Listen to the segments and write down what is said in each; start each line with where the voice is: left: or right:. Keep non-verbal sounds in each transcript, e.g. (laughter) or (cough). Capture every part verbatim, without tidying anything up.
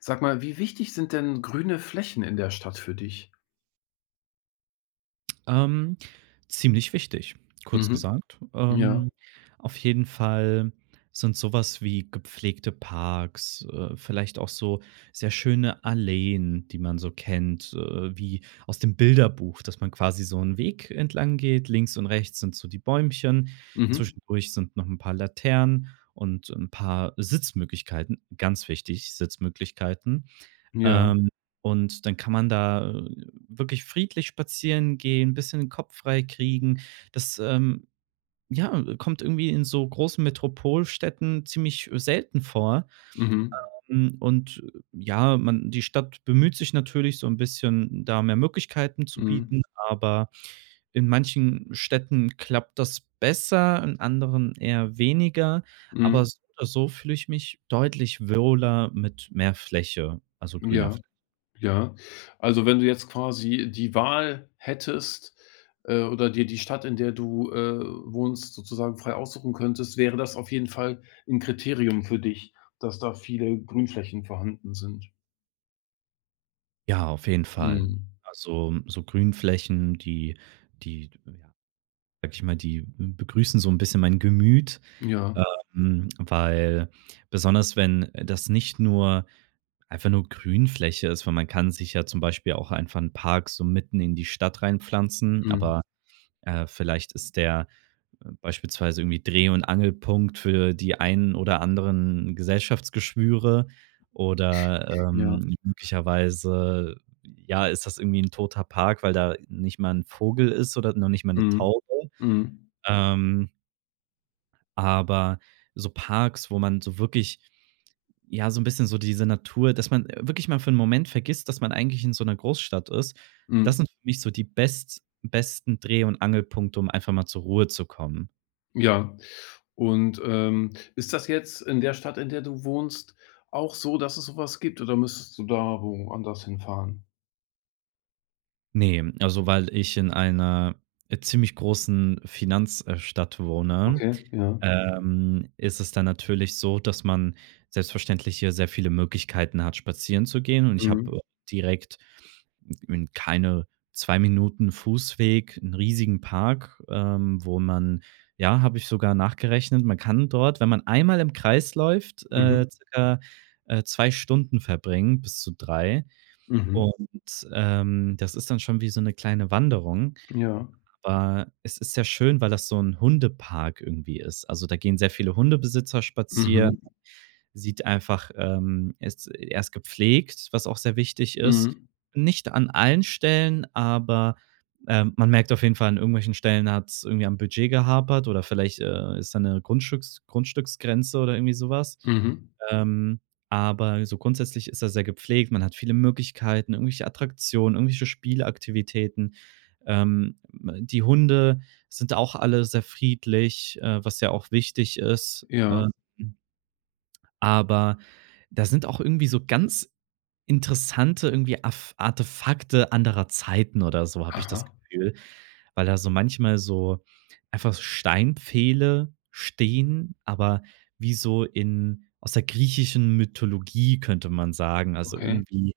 left: Sag mal, wie wichtig sind denn grüne Flächen in der Stadt für dich?
right: Ähm, ziemlich wichtig, kurz
left: Mhm.
right: gesagt.
left: Ja.
right: Ähm, auf jeden Fall sind sowas wie gepflegte Parks, äh, vielleicht auch so sehr schöne Alleen, die man so kennt, äh, wie aus dem Bilderbuch, dass man quasi so einen Weg entlang geht. Links und rechts sind so die Bäumchen,
left: Mhm.
right: zwischendurch sind noch ein paar Laternen und ein paar Sitzmöglichkeiten, ganz wichtig, Sitzmöglichkeiten.
left: Ja.
right: Ähm, und dann kann man da, äh, wirklich friedlich spazieren gehen, ein bisschen den Kopf frei kriegen. Das, ähm, ja, kommt irgendwie in so großen Metropolstädten ziemlich äh, selten vor.
left: Mhm.
right: Hm, und äh, ja, man die Stadt bemüht sich natürlich so ein bisschen, da mehr Möglichkeiten zu
left: Mhm.
right: bieten, aber in manchen Städten klappt das besser, in anderen eher weniger. Aber
left: Mhm.
right: so oder so fühle ich mich deutlich wohler mit mehr Fläche, also grüner.
left: Ja, ja. Also, wenn du jetzt quasi die Wahl hättest, äh, oder dir die Stadt, in der du, äh, wohnst, sozusagen frei aussuchen könntest, wäre das auf jeden Fall ein Kriterium für dich, dass da viele Grünflächen vorhanden sind.
right: Ja, auf jeden Fall.
left: Mhm.
right: Also, so Grünflächen, die die, ja, sage ich mal, die begrüßen so ein bisschen mein Gemüt,
left: Ja.
right: ähm, weil besonders wenn äh, das nicht nur einfach nur Grünfläche ist, weil man kann sich ja zum Beispiel auch einfach einen Park so mitten in die Stadt reinpflanzen,
left: Mhm.
right: aber, äh, vielleicht ist der äh, beispielsweise irgendwie Dreh und Angelpunkt für die einen oder anderen Gesellschaftsgeschwüre oder,
left: Ja.
right: ähm, möglicherweise, ja, ist das irgendwie ein toter Park, weil da nicht mal ein Vogel ist oder noch nicht mal eine
left: Mhm.
right: Taube.
left: Mhm.
right: Ähm, aber so Parks, wo man so wirklich ja, so ein bisschen so diese Natur dass man äh, wirklich mal für einen Moment vergisst, dass man eigentlich in so einer Großstadt ist.
left: Mhm.
right: Das sind für mich so die best besten Dreh und Angelpunkte, um einfach mal zur Ruhe zu kommen.
left: Ja. Und, ähm, ist das jetzt in der Stadt, in der du wohnst, auch so, dass es sowas gibt oder müsstest du da woanders hinfahren?
right: Nee, also, weil ich in einer, äh, ziemlich großen Finanzstadt wohne,
left: Okay, ja.
right: ähm, ist es dann natürlich so, dass man selbstverständlich hier sehr viele Möglichkeiten hat, spazieren zu gehen und ich habe,
left: Mhm.
right: äh, direkt in keine zwei Minuten Fußweg einen riesigen Park, ähm, wo man ja, habe ich sogar nachgerechnet, man kann dort, wenn man einmal im Kreis läuft,
left: Mhm.
right: äh, circa, äh, zwei Stunden verbringen bis zu drei.
left: Mhm.
right: Und, ähm, das ist dann schon wie so eine kleine Wanderung,
left: Ja.
right: aber es ist sehr schön, weil das so ein Hundepark irgendwie ist. Also, da gehen sehr viele Hundebesitzer spazieren,
left: Mhm.
right: sieht einfach ähm, er ist er ist gepflegt, was auch sehr wichtig ist.
left: Mhm.
right: Nicht an allen Stellen, aber, ähm, man merkt auf jeden Fall, an irgendwelchen Stellen hat's irgendwie am Budget gehapert oder vielleicht, äh, ist da eine Grundstücks Grundstücksgrenze oder irgendwie sowas.
left: Mhm.
right: Ähm, aber so grundsätzlich ist er sehr gepflegt. Man hat viele Möglichkeiten, irgendwelche Attraktionen, irgendwelche Spielaktivitäten. Ähm, die Hunde sind auch alle sehr friedlich, äh, was ja auch wichtig ist.
left: Ja.
right: Ähm aber da sind auch irgendwie so ganz interessante irgendwie Af Artefakte anderer Zeiten oder so, habe ich das
left: Aha.
right: Gefühl, weil da so manchmal so einfach Steinpfähle stehen, aber wie so in aus der griechischen Mythologie, könnte man sagen. Also,
left: Okay.
right: irgendwie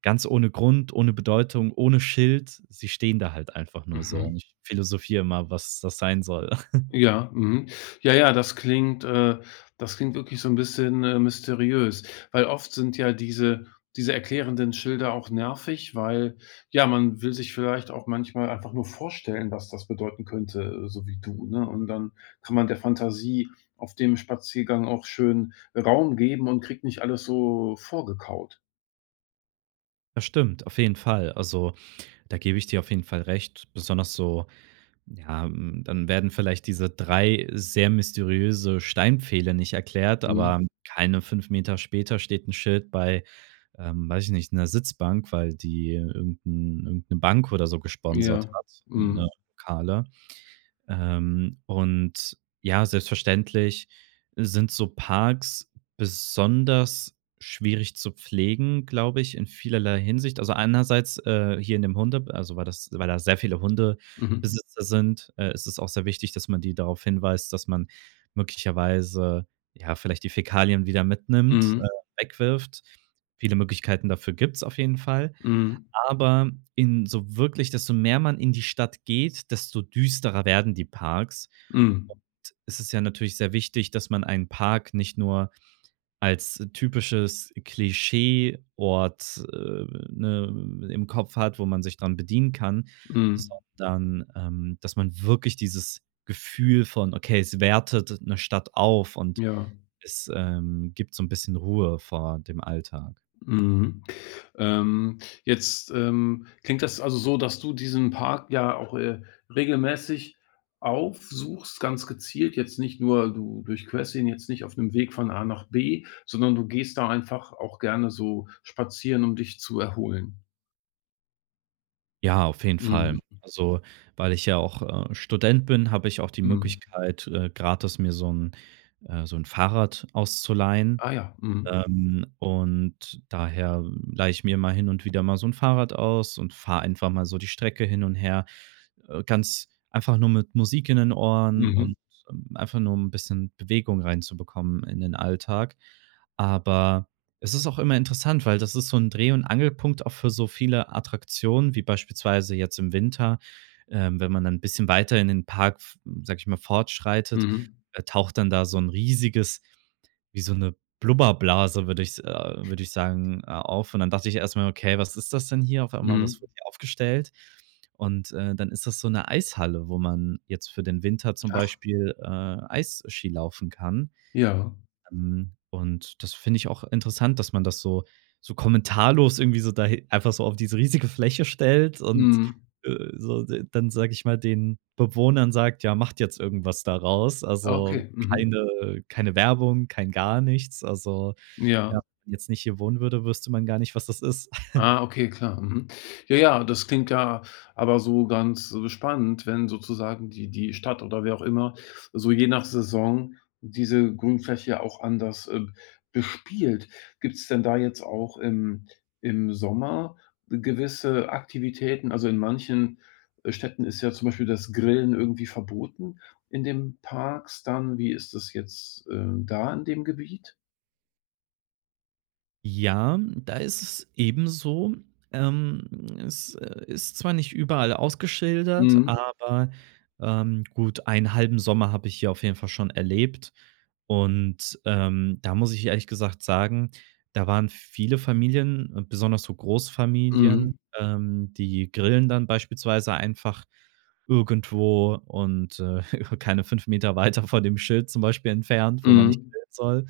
right: ganz ohne Grund, ohne Bedeutung, ohne Schild. Sie stehen da halt einfach nur so
left: Mhm.
right: und ich philosophiere immer, was das sein soll. (laughs)
left: Ja, mhm. Ja, ja, das klingt äh, das klingt wirklich so ein bisschen, äh, mysteriös, weil oft sind ja diese diese erklärenden Schilder auch nervig, weil, ja, man will sich vielleicht auch manchmal einfach nur vorstellen, was das bedeuten könnte, äh, so wie du, ne? Und dann kann man der Fantasie auf dem Spaziergang auch schön Raum geben und kriegt nicht alles so vorgekaut.
right: Das stimmt, auf jeden Fall. Also, da gebe ich dir auf jeden Fall recht. Besonders so. Ja, hm, dann werden vielleicht diese drei sehr mysteriöse Steinpfähle nicht erklärt, aber
left: Mhm.
right: keine fünf Meter später steht ein Schild bei, ähm, weiß ich nicht, einer Sitzbank, weil die irgend 'n 'ne Bank oder so gesponsert
left: Ja.
right: hat in der
left: Mhm.
right: Lokale. Ähm, und ja, selbstverständlich sind so Parks besonders schwierig zu pflegen, glaube ich, in vielerlei Hinsicht. Also einerseits äh, hier in dem Hunde, also weil das, weil da sehr viele
left: Mhm.
right: Hundebesitzer sind, äh, ist es auch sehr wichtig, dass man die darauf hinweist, dass man möglicherweise ja vielleicht die Fäkalien wieder mitnimmt,
left: Mhm.
right: äh, wegwirft. Viele Möglichkeiten dafür gibt es auf jeden Fall.
left: Mhm.
right: Aber in so wirklich desto mehr man in die Stadt geht, desto düsterer werden die Parks.
left: Mhm.
right: Und es ist ja natürlich sehr wichtig, dass man einen Park nicht nur als typisches Klischeeort, äh, ne, im Kopf hat, wo man sich dran bedienen kann,
left: Mhm.
right: sondern, ähm, dass man wirklich dieses Gefühl von: „Okay, es wertet eine Stadt auf und
left: Ja.
right: es, ähm, gibt so ein bisschen Ruhe vor dem Alltag.“
left: Mhm. Ähm, jetzt, ähm, klingt das also so, dass du diesen Park ja auch, äh, regelmäßig aufsuchst, ganz gezielt. Jetzt nicht nur du durchquerst ihn jetzt nicht auf 'nem Weg von A nach B, sondern du gehst da einfach auch gerne so spazieren, um dich zu erholen.
right: Ja, auf jeden Fall.
left: Mhm,
right: Also, weil ich ja auch, äh, Student bin, habe ich auch die
left: mhm.
right: Möglichkeit, äh, gratis mir so ein äh, so ein Fahrrad auszuleihen.
left: Ah ja, mhm.
right: Ähm, und daher leihe ich mir mal hin und wieder mal so ein Fahrrad aus und fahre einfach mal so die Strecke hin und her, äh, ganz einfach nur mit Musik in den Ohren
left: Mhm,
right: und, ähm, einfach nur um ein bisschen Bewegung reinzubekommen in den Alltag. Aber es ist auch immer interessant, weil das ist so ein Dreh und Angelpunkt auch für so viele Attraktionen, wie beispielsweise jetzt im Winter, ähm, wenn man dann ein bisschen weiter in den Park, f sage ich mal, fortschreitet,
left: mhm,
right: äh, taucht dann da so ein riesiges wie so eine Blubberblase, würde ich äh, würde ich sagen, äh, auf. Und dann dachte ich erstmal: „Okay, was ist das denn hier?“ Auf einmal, was
left: mhm.
right: wird hier aufgestellt? Und, äh, dann ist das so eine Eishalle, wo man jetzt für den Winter zum
left: Ach,
right: Beispiel, äh, Eisski laufen kann.
left: ja.
right: Ähm, und das finde ich auch interessant, dass man das so so kommentarlos irgendwie so da einfach so auf diese riesige Fläche stellt und,
left: Mhm.
right: äh, so d dann, sage ich mal, den Bewohnern sagt: „Ja, macht jetzt irgendwas daraus.“
left: Ah,
right: Also,
left: okay. Mhm.
right: keine keine Werbung, kein gar nichts. Also, ja,
left: Ja.
right: wenn man jetzt nicht hier wohnen würde, wüsste man gar nicht, was das ist.
left: Ah, okay, klar. Mhm. Ja, ja, das klingt ja aber so ganz, äh, spannend, wenn sozusagen die die Stadt oder wer auch immer so je nach Saison diese Grünfläche auch anders, äh, bespielt. Gibt es denn da jetzt auch im im Sommer gewisse Aktivitäten? Also, in manchen, äh, Städten ist ja zum Beispiel das Grillen irgendwie verboten in den Parks dann. Wie ist das jetzt, äh, da in dem Gebiet?
right: Ja, da ist es ebenso. Ähm, Es, äh, ist zwar nicht überall ausgeschildert,
left: Mhm.
right: aber, ähm, gut, einen halben Sommer habe ich hier auf jeden Fall schon erlebt. Und, ähm, da muss ich ehrlich gesagt sagen, da waren viele Familien, äh, besonders so Großfamilien,
left: Mhm.
right: ähm, die grillen dann beispielsweise einfach irgendwo und, äh, (laughs) keine fünf Meter weiter von dem Schild zum Beispiel entfernt, wo man nicht
left: Mhm.
right: grillen soll.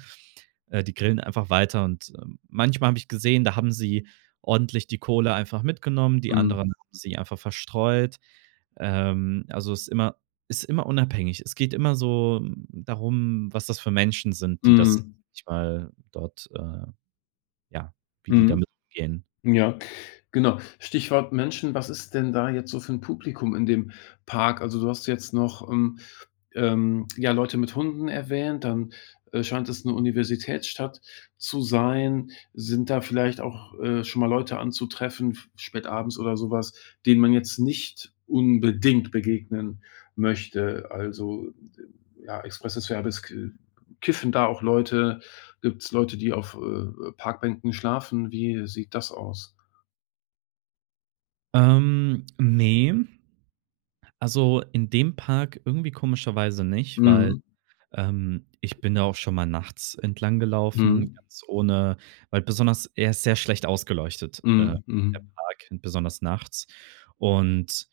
right: Äh, die grillen einfach weiter und, ähm, manchmal habe ich gesehen, da haben sie ordentlich die Kohle einfach mitgenommen, die
left: Mhm.
right: anderen haben sie einfach verstreut. Ähm, also, es ist immer ist immer unabhängig. Es geht immer so darum, was das für Menschen sind, die das
left: Mhm.
right: nicht mal dort, äh ja, wie die
left: Mhm.
right: damit umgehen.
left: Mhm. Ja, genau. Stichwort Menschen, was ist denn da jetzt so für 'n Publikum in dem Park? Also, du hast jetzt noch, ähm, ähm, ja, Leute mit Hunden erwähnt, dann, äh, scheint es 'ne Universitätsstadt zu sein. Sind da vielleicht auch, äh, schon mal Leute anzutreffen, f spätabends oder so was, denen man jetzt nicht unbedingt begegnen möchte? Also, äh, ja, expresses Verbes, k kiffen da auch Leute? Gibt's Leute, die auf, äh, Parkbänken schlafen? Wie sieht das aus?
right: Ähm, ne, also in dem Park irgendwie komischerweise nicht, weil.
left: Mhm.
right: Ähm, ich bin da auch schon mal nachts entlang gelaufen, Mhm.
left: Mhm.
right: ganz ohne, weil besonders er ist sehr schlecht ausgeleuchtet, äh,
left: Mhm.
right: der
left: Mhm.
right: Park, besonders nachts. Und,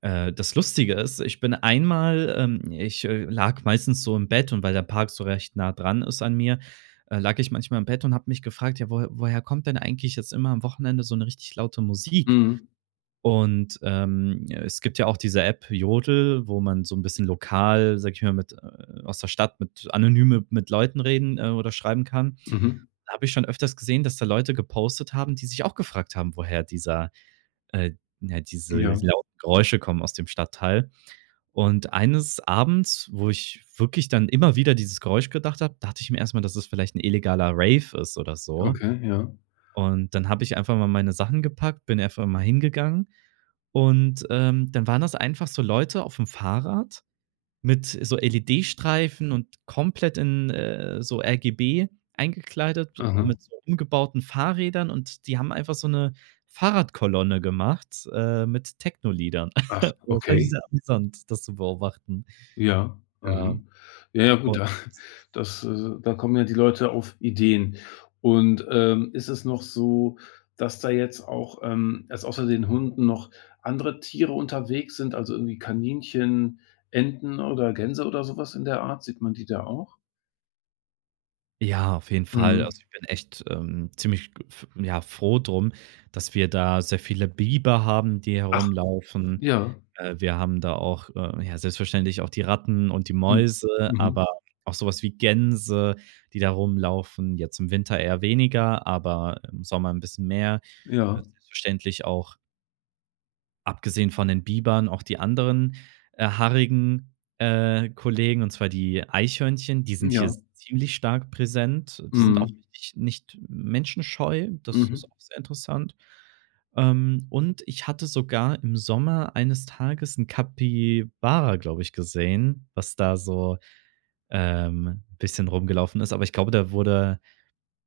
right: äh, das Lustige ist, ich bin einmal ähm, ich, äh, lag meistens so im Bett und weil der Park so recht nah dran ist an mir, äh, lag ich manchmal im Bett und habe mich gefragt: „Ja, woher woher kommt denn eigentlich jetzt immer am Wochenende so eine richtig laute Musik?“
left: Mhm.
right: und, ähm, ja, es gibt ja auch diese App Jodel, wo man so ein bisschen lokal, sag ich mal, mit äh, aus der Stadt mit anonyme mit Leuten reden, äh, oder schreiben kann.
left: Mhm.
right: Da habe ich schon öfters gesehen, dass da Leute gepostet haben, die sich auch gefragt haben, woher dieser äh, ja, diese
left: Ja,
right: lauten Geräusche kommen aus dem Stadtteil. Und eines Abends, wo ich wirklich dann immer wieder dieses Geräusch gedacht habe, dachte ich mir erst mal, dass es vielleicht ein illegaler Rave ist oder so.
left: okay, ja.
right: Und dann habe ich einfach mal meine Sachen gepackt, bin einfach mal hingegangen und, ähm, dann waren das einfach so Leute auf dem Fahrrad mit so L E D-Streifen und komplett in, äh, so R G B eingekleidet
left: Aha.
right: mit so umgebauten Fahrrädern und die haben einfach so eine Fahrradkolonne gemacht, äh, mit Techno-Liedern.
left: Ach,
right: (laughs) Das war
left: okay.
right: sehr amüsant, das zu beobachten.
left: Ja.
right: Ja.
left: Mhm. Ja, ja, gut, da (laughs) das, äh da kommen ja die Leute auf Ideen. Und, ähm, ist es noch so, dass da jetzt auch, ähm, dass außer den Hunden noch andere Tiere unterwegs sind, also irgendwie Kaninchen, Enten oder Gänse oder sowas in der Art? Sieht man die da auch?
right: Ja, auf jeden Fall. Also,
left: Mhm.
right: ich bin echt, ähm, ziemlich g f ja, froh drum, dass wir da sehr viele Biber haben, die
left: Ach,
right: herumlaufen.
left: ja.
right: Äh, wir haben da auch, äh, ja, selbstverständlich auch die Ratten und die
left: Mhm.
right: Mäuse,
left: Mhm.
right: aber auch sowas wie Gänse, die da rumlaufen. Jetzt im Winter eher weniger, aber im Sommer ein bisschen mehr. Äh,
left: Ja.
right: selbstverständlich auch abgesehen von den Bibern auch die anderen, äh, haarigen, äh, Kollegen, und zwar die Eichhörnchen, die sind hier
left: Ja.
right: ziemlich stark präsent. Die sind auch
left: Mhm.
right: richtig nicht menschenscheu, das
left: Mhm,
right: ist auch sehr interessant. Ähm, und ich hatte sogar im Sommer eines Tages ein Capybara, glaube ich, gesehen, was da so, ähm, ein bisschen rumgelaufen ist. Aber ich glaube, der wurde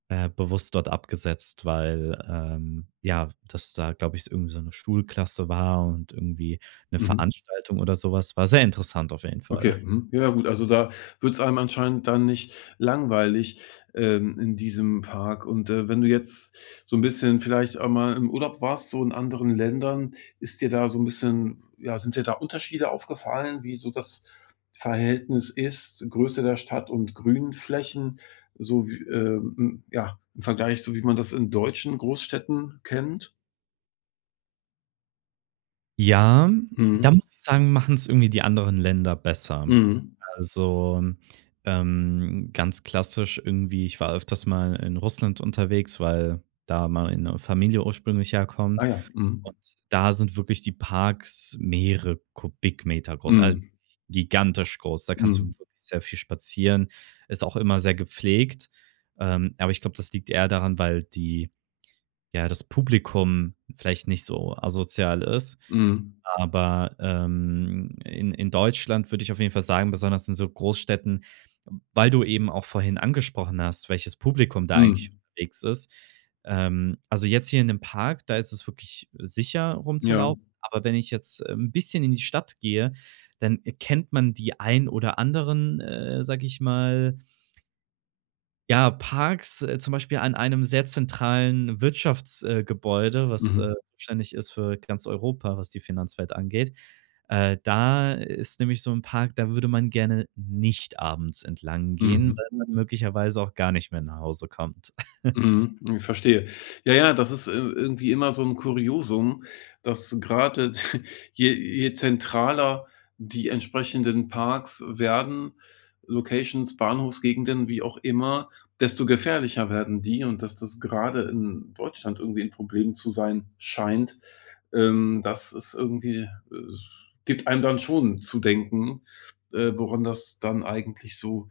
right: äh, bewusst dort abgesetzt, weil, ähm, ja, das da, glaube ich, irgendwie so eine Schulklasse war und irgendwie eine
left: mhm.
right: Veranstaltung oder sowas. War sehr interessant auf jeden Fall.
left: Okay, mhm. Ja gut, also da wird es einem anscheinend dann nicht langweilig, ähm, in diesem Park. Und, äh, wenn du jetzt so ein bisschen vielleicht einmal im Urlaub warst, so in anderen Ländern, ist dir da so ein bisschen ja, sind dir da Unterschiede aufgefallen, wie so das Verhältnis ist, Größe der Stadt und Grünflächen, so wie, ähm, hm, ja, im Vergleich, so wie man das in deutschen Großstädten kennt?
right: Ja, da
left: Mhm,
right: muss ich sagen, machen es irgendwie die anderen Länder besser.
left: mhm.
right: Also, ähm, ganz klassisch irgendwie ich war öfters mal in Russland unterwegs, weil da meine Familie ursprünglich
left: Ah
right: herkommt.
left: ja, mhm.
right: Und da sind wirklich die Parks mehrere Kubikmeter groß, also
left: Mhm,
right: gigantisch groß. Da kannst du
left: mhm,
right: wirklich sehr viel spazieren. Ist auch immer sehr gepflegt. Ähm, aber ich glaube, das liegt eher daran, weil die ja, das Publikum vielleicht nicht so asozial ist,
left: mhm.
right: aber, ähm, in in Deutschland würde ich auf jeden Fall sagen, besonders in so Großstädten, weil du eben auch vorhin angesprochen hast, welches Publikum da eigentlich
left: Mhm.
right: unterwegs ist. Ähm, also, jetzt hier in dem Park, da ist es wirklich sicher
left: Ja.
right: rumzulaufen, aber wenn ich jetzt äh, ein bisschen in die Stadt gehe, dann äh, kennt man die ein oder anderen, äh, sage ich mal, ja, Parks, äh, zum Beispiel an einem sehr zentralen Wirtschaftsgebäude, äh, Gebäude, was,
left: Mhm.
right: äh, zuständig ist für ganz Europa, was die Finanzwelt angeht. Äh, da ist nämlich so ein Park, da würde man gerne nicht abends entlang gehen,
left: Mhm.
right: weil man Mhm. möglicherweise auch gar nicht mehr nach Hause kommt. (laughs)
left: Mhm, ich verstehe. Ja, ja, das ist, äh, irgendwie immer so 'n Kuriosum, dass grade (laughs) je je zentraler die entsprechenden Parks werden, Locations, Bahnhofsgegenden, wie auch immer, desto gefährlicher werden die und dass das grade in Deutschland irgendwie 'n Problem zu sein scheint, ähm, das ist irgendwie äh, gibt einem dann schon zu denken, äh, woran das dann eigentlich so,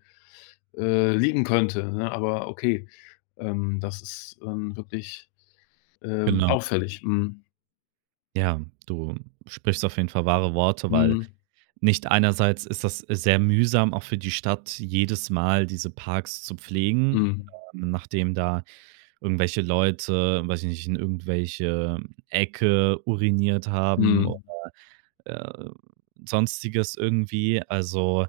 left: äh, liegen könnte, ne? Aber okay. Ähm, das ist, ähm, wirklich, ähm,
right: Genau.
left: auffällig. Mhm.
right: Ja, du sprichst auf jeden Fall wahre Worte, weil
left: Mhm.
right: nicht einerseits ist das sehr mühsam, auch für die Stadt, jedes Mal diese Parks zu pflegen,
left: Mhm.
right: ähm, nachdem da irgendwelche Leute, weiß ich nicht, in irgendwelche Ecke uriniert haben, oder
left: Mhm.
right: äh, sonstiges irgendwie. Also,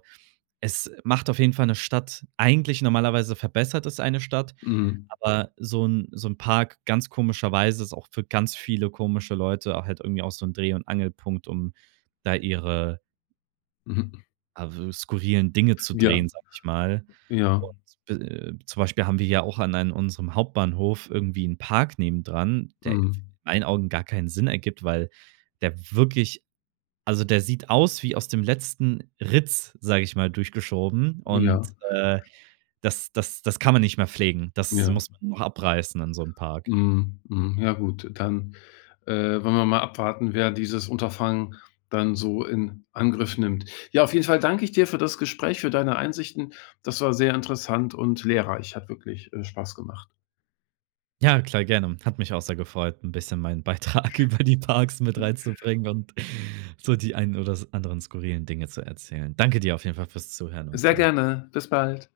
right: es macht auf jeden Fall eine Stadt eigentlich normalerweise verbessert es eine Stadt,
left: Mhm.
right: aber so ein so ein Park ganz komischerweise ist auch für ganz viele komische Leute auch halt irgendwie auch so ein Dreh und Angelpunkt, um da ihre
left: Mhm.
right: also, skurrilen Dinge zu
left: Ja,
right: drehen, sage ich mal.
left: ja.
right: Und, be- äh, zum Beispiel haben wir ja auch an an unserem Hauptbahnhof irgendwie einen Park nebendran, der in
left: Mhm.
right: meinen Augen gar keinen Sinn ergibt, weil der wirklich also, der sieht aus wie aus dem letzten Ritz, sage ich mal, durchgeschoben
left: Ja,
right: und, äh, das das das kann man nicht mehr pflegen. Das
left: ja.
right: muss man noch abreißen an so einem Park.
left: Mhm. Mhm. Ja gut, dann, äh, wollen wir mal abwarten, wer dieses Unterfangen dann so in Angriff nimmt. Ja, auf jeden Fall danke ich dir für das Gespräch, für deine Einsichten. Das war sehr interessant und lehrreich, hat wirklich, äh, Spaß gemacht.
right: Ja, klar, gerne. Hat mich auch sehr gefreut, ein bisschen meinen Beitrag (laughs) über die Parks mit reinzubringen und so die einen oder s anderen skurrilen Dinge zu erzählen. Danke dir auf jeden Fall fürs Zuhören und,
left: Sehr
right: äh
left: gerne. Bis bald.